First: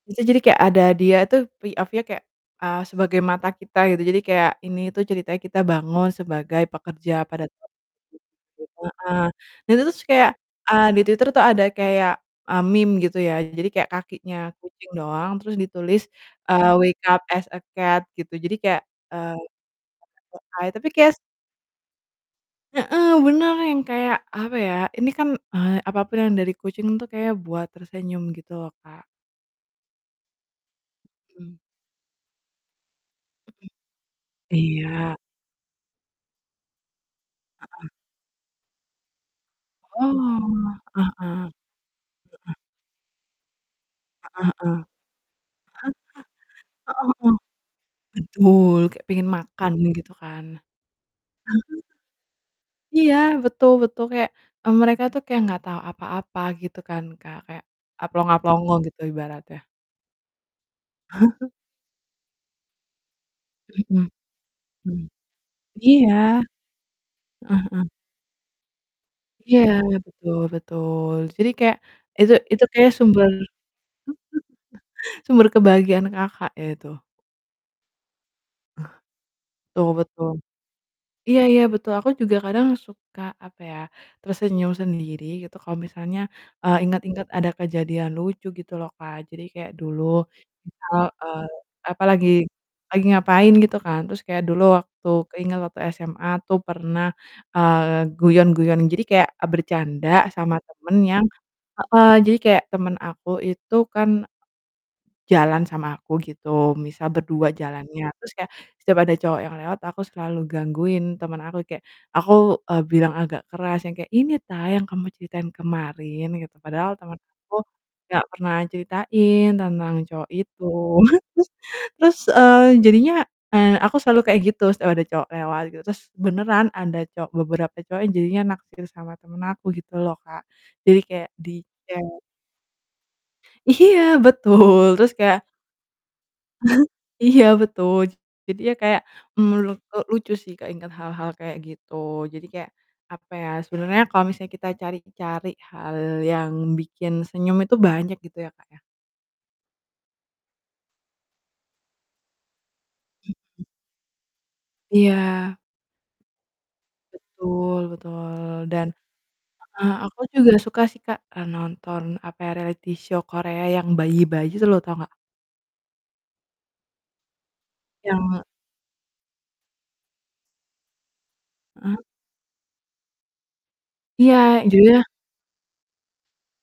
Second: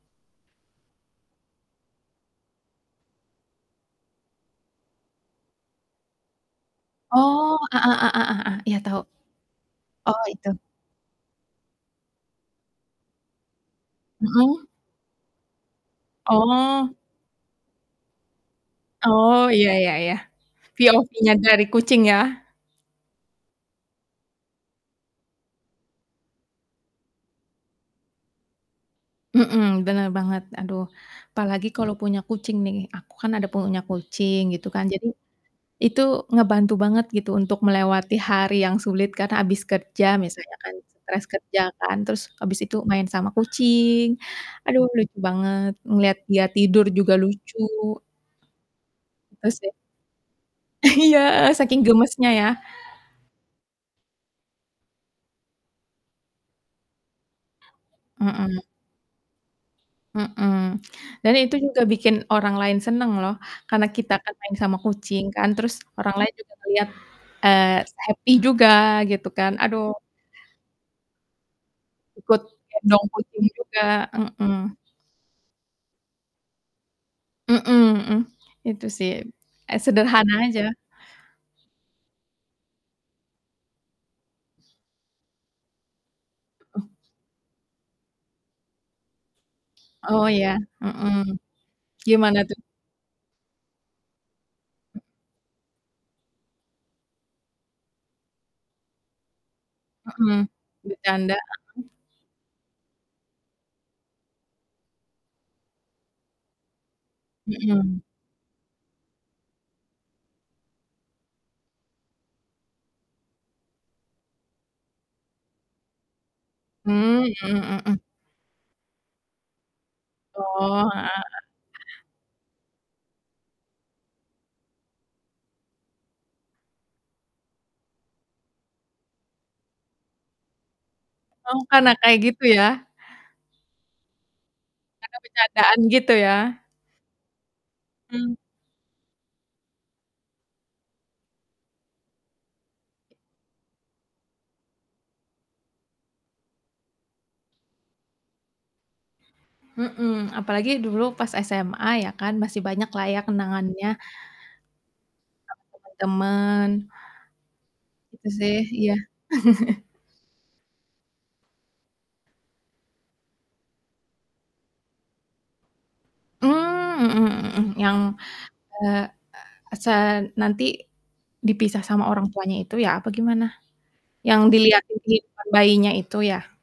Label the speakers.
Speaker 1: Itu jadi kayak ada dia tuh POV-nya kayak, eee, sebagai mata kita, gitu. Jadi kayak, ini tuh ceritanya kita bangun sebagai pekerja pada
Speaker 2: Oh, heeh heeh heeh, iya
Speaker 1: [unintelligible]
Speaker 2: tahu.
Speaker 1: heeh, dan itu terus
Speaker 2: Oh,
Speaker 1: kayak,
Speaker 2: itu.
Speaker 1: eee, di Twitter tuh ada kayak, e meme, gitu ya. Jadi kayak, kakinya
Speaker 2: Mhm.
Speaker 1: kucing doang, terus ditulis, eee,
Speaker 2: Oh.
Speaker 1: wake up as a cat, gitu. Jadi kayak, eee
Speaker 2: Oh, ya ya ya,
Speaker 1: [unintelligible] tapi kayak es
Speaker 2: POV-nya dari kucing ya?
Speaker 1: Heeh, bener, yang kayak, apa ya, ini kan, eee, apapun yang dari kucing tuh kayak buat tersenyum gitu loh Kak.
Speaker 2: Mhm, bener banget, aduh.
Speaker 1: Mhm.
Speaker 2: Apalagi kalau punya kucing nih, aku kan ada punya kucing, gitu kan. Jadi,
Speaker 1: Iya.
Speaker 2: itu ngebantu banget gitu, untuk
Speaker 1: Heeh.
Speaker 2: melewati hari yang sulit, karena habis kerja misalnya kan,
Speaker 1: Oh, heeh.
Speaker 2: stres kerja
Speaker 1: Heeh.
Speaker 2: kan, terus habis itu main sama kucing,
Speaker 1: Heeh
Speaker 2: aduh lucu banget, ngelihat dia tidur
Speaker 1: heeh. Heeh
Speaker 2: juga
Speaker 1: heeh. Heeh heeh.
Speaker 2: lucu.
Speaker 1: Betul, kayak pengen
Speaker 2: Gitu sih.
Speaker 1: makan, gitu kan. Heeh.
Speaker 2: Iya, saking gemesnya, ya.
Speaker 1: Iya, betul betul, kayak, mmm, mereka tuh kayak enggak tau apa-apa gitu kan Kak, kayak a
Speaker 2: Mhm.
Speaker 1: plonga-plongo gitu, ibaratnya.
Speaker 2: Mhm, dan itu juga bikin orang lain seneng loh, karena
Speaker 1: Mhm.
Speaker 2: kita kan main sama
Speaker 1: Mhm.
Speaker 2: kucing kan, terus
Speaker 1: Iya.
Speaker 2: orang lain juga melihat,
Speaker 1: Heeh
Speaker 2: eee,
Speaker 1: heeh.
Speaker 2: s happy juga, gitu kan.
Speaker 1: Iya,
Speaker 2: Aduh.
Speaker 1: betul betul. Jadi kayak itu
Speaker 2: Ikut,
Speaker 1: itu kayak
Speaker 2: gendong
Speaker 1: sumber
Speaker 2: kucing juga, heeh.
Speaker 1: sumber kebahagiaan Kakak ya, itu?
Speaker 2: Mhm mhm,
Speaker 1: Eh,
Speaker 2: itu sih, e
Speaker 1: betul betul.
Speaker 2: sederhana aja.
Speaker 1: Iya iya betul aku juga kadang suka, apa ya, tersenyum sendiri gitu kalau misalnya, eee,
Speaker 2: Mhm.
Speaker 1: ingat-ingat ada kejadian lucu gitu loh Kak. Jadi kayak dulu
Speaker 2: Oh, iya,
Speaker 1: misal,
Speaker 2: heeh.
Speaker 1: eee, apa, lagi
Speaker 2: Gimana tuh?
Speaker 1: lagi ngapain gitu kan, terus kayak dulu
Speaker 2: M
Speaker 1: waktu keinget waktu SMA tuh pernah, eee, guyon-guyon, jadi kayak, e bercanda
Speaker 2: Mhm,
Speaker 1: sama temen yang
Speaker 2: bercanda, heeh.
Speaker 1: heeh, jadi kayak temen aku itu kan jalan sama aku gitu, misal berdua
Speaker 2: Mhm.
Speaker 1: jalannya. Terus kayak setiap ada cowok yang lewat aku selalu gangguin temen aku, kayak aku, eee, bilang agak keras yang kayak, "Ini ta, yang kamu ceritain kemarin?" Gitu, padahal temen
Speaker 2: Mmm, mhm
Speaker 1: aku
Speaker 2: mhm mhm.
Speaker 1: enggak pernah ceritain tentang cowok itu.
Speaker 2: Oh, heeh heeh.
Speaker 1: Terus, eee, jadinya, eee aku selalu kayak gitu setiap ada cowok lewat gitu, terus beneran ada cowok beberapa cowok yang jadinya naksir sama temen aku, gitu loh Kak. Jadi kayak
Speaker 2: Oh, karena kayak
Speaker 1: di-chat.
Speaker 2: gitu ya?
Speaker 1: Iya, betul. Terus
Speaker 2: Karena
Speaker 1: kayak
Speaker 2: bercandaan, gitu ya?
Speaker 1: Iya betul,
Speaker 2: Hmm.
Speaker 1: jadi ya kayak, menurutku lucu sih keingat hal-hal kayak gitu. Jadi kayak, apa ya, sebenernya kalau misalnya kita cari-cari hal yang bikin senyum itu banyak gitu ya, Kak, ya.
Speaker 2: Mhm, apalagi dulu pas SMA, ya kan, masih banyak lah ya
Speaker 1: Mhm.
Speaker 2: kenangannya, sama
Speaker 1: Iya.
Speaker 2: temen-temen.
Speaker 1: Betul
Speaker 2: Gitu
Speaker 1: betul
Speaker 2: sih,
Speaker 1: dan
Speaker 2: iya.
Speaker 1: heeh, aku juga suka sih Kak, e nonton, apa, reality show Korea yang bayi-bayi itu loh, tahu enggak?
Speaker 2: Mmm, mhm mhm mhm, yang,
Speaker 1: Yang
Speaker 2: eee e se nanti dipisah
Speaker 1: Heeh.
Speaker 2: sama orang tuanya itu ya, apa gimana? Yang,
Speaker 1: Iya,
Speaker 2: diliatin
Speaker 1: judulnya
Speaker 2: di depan bayinya itu ya?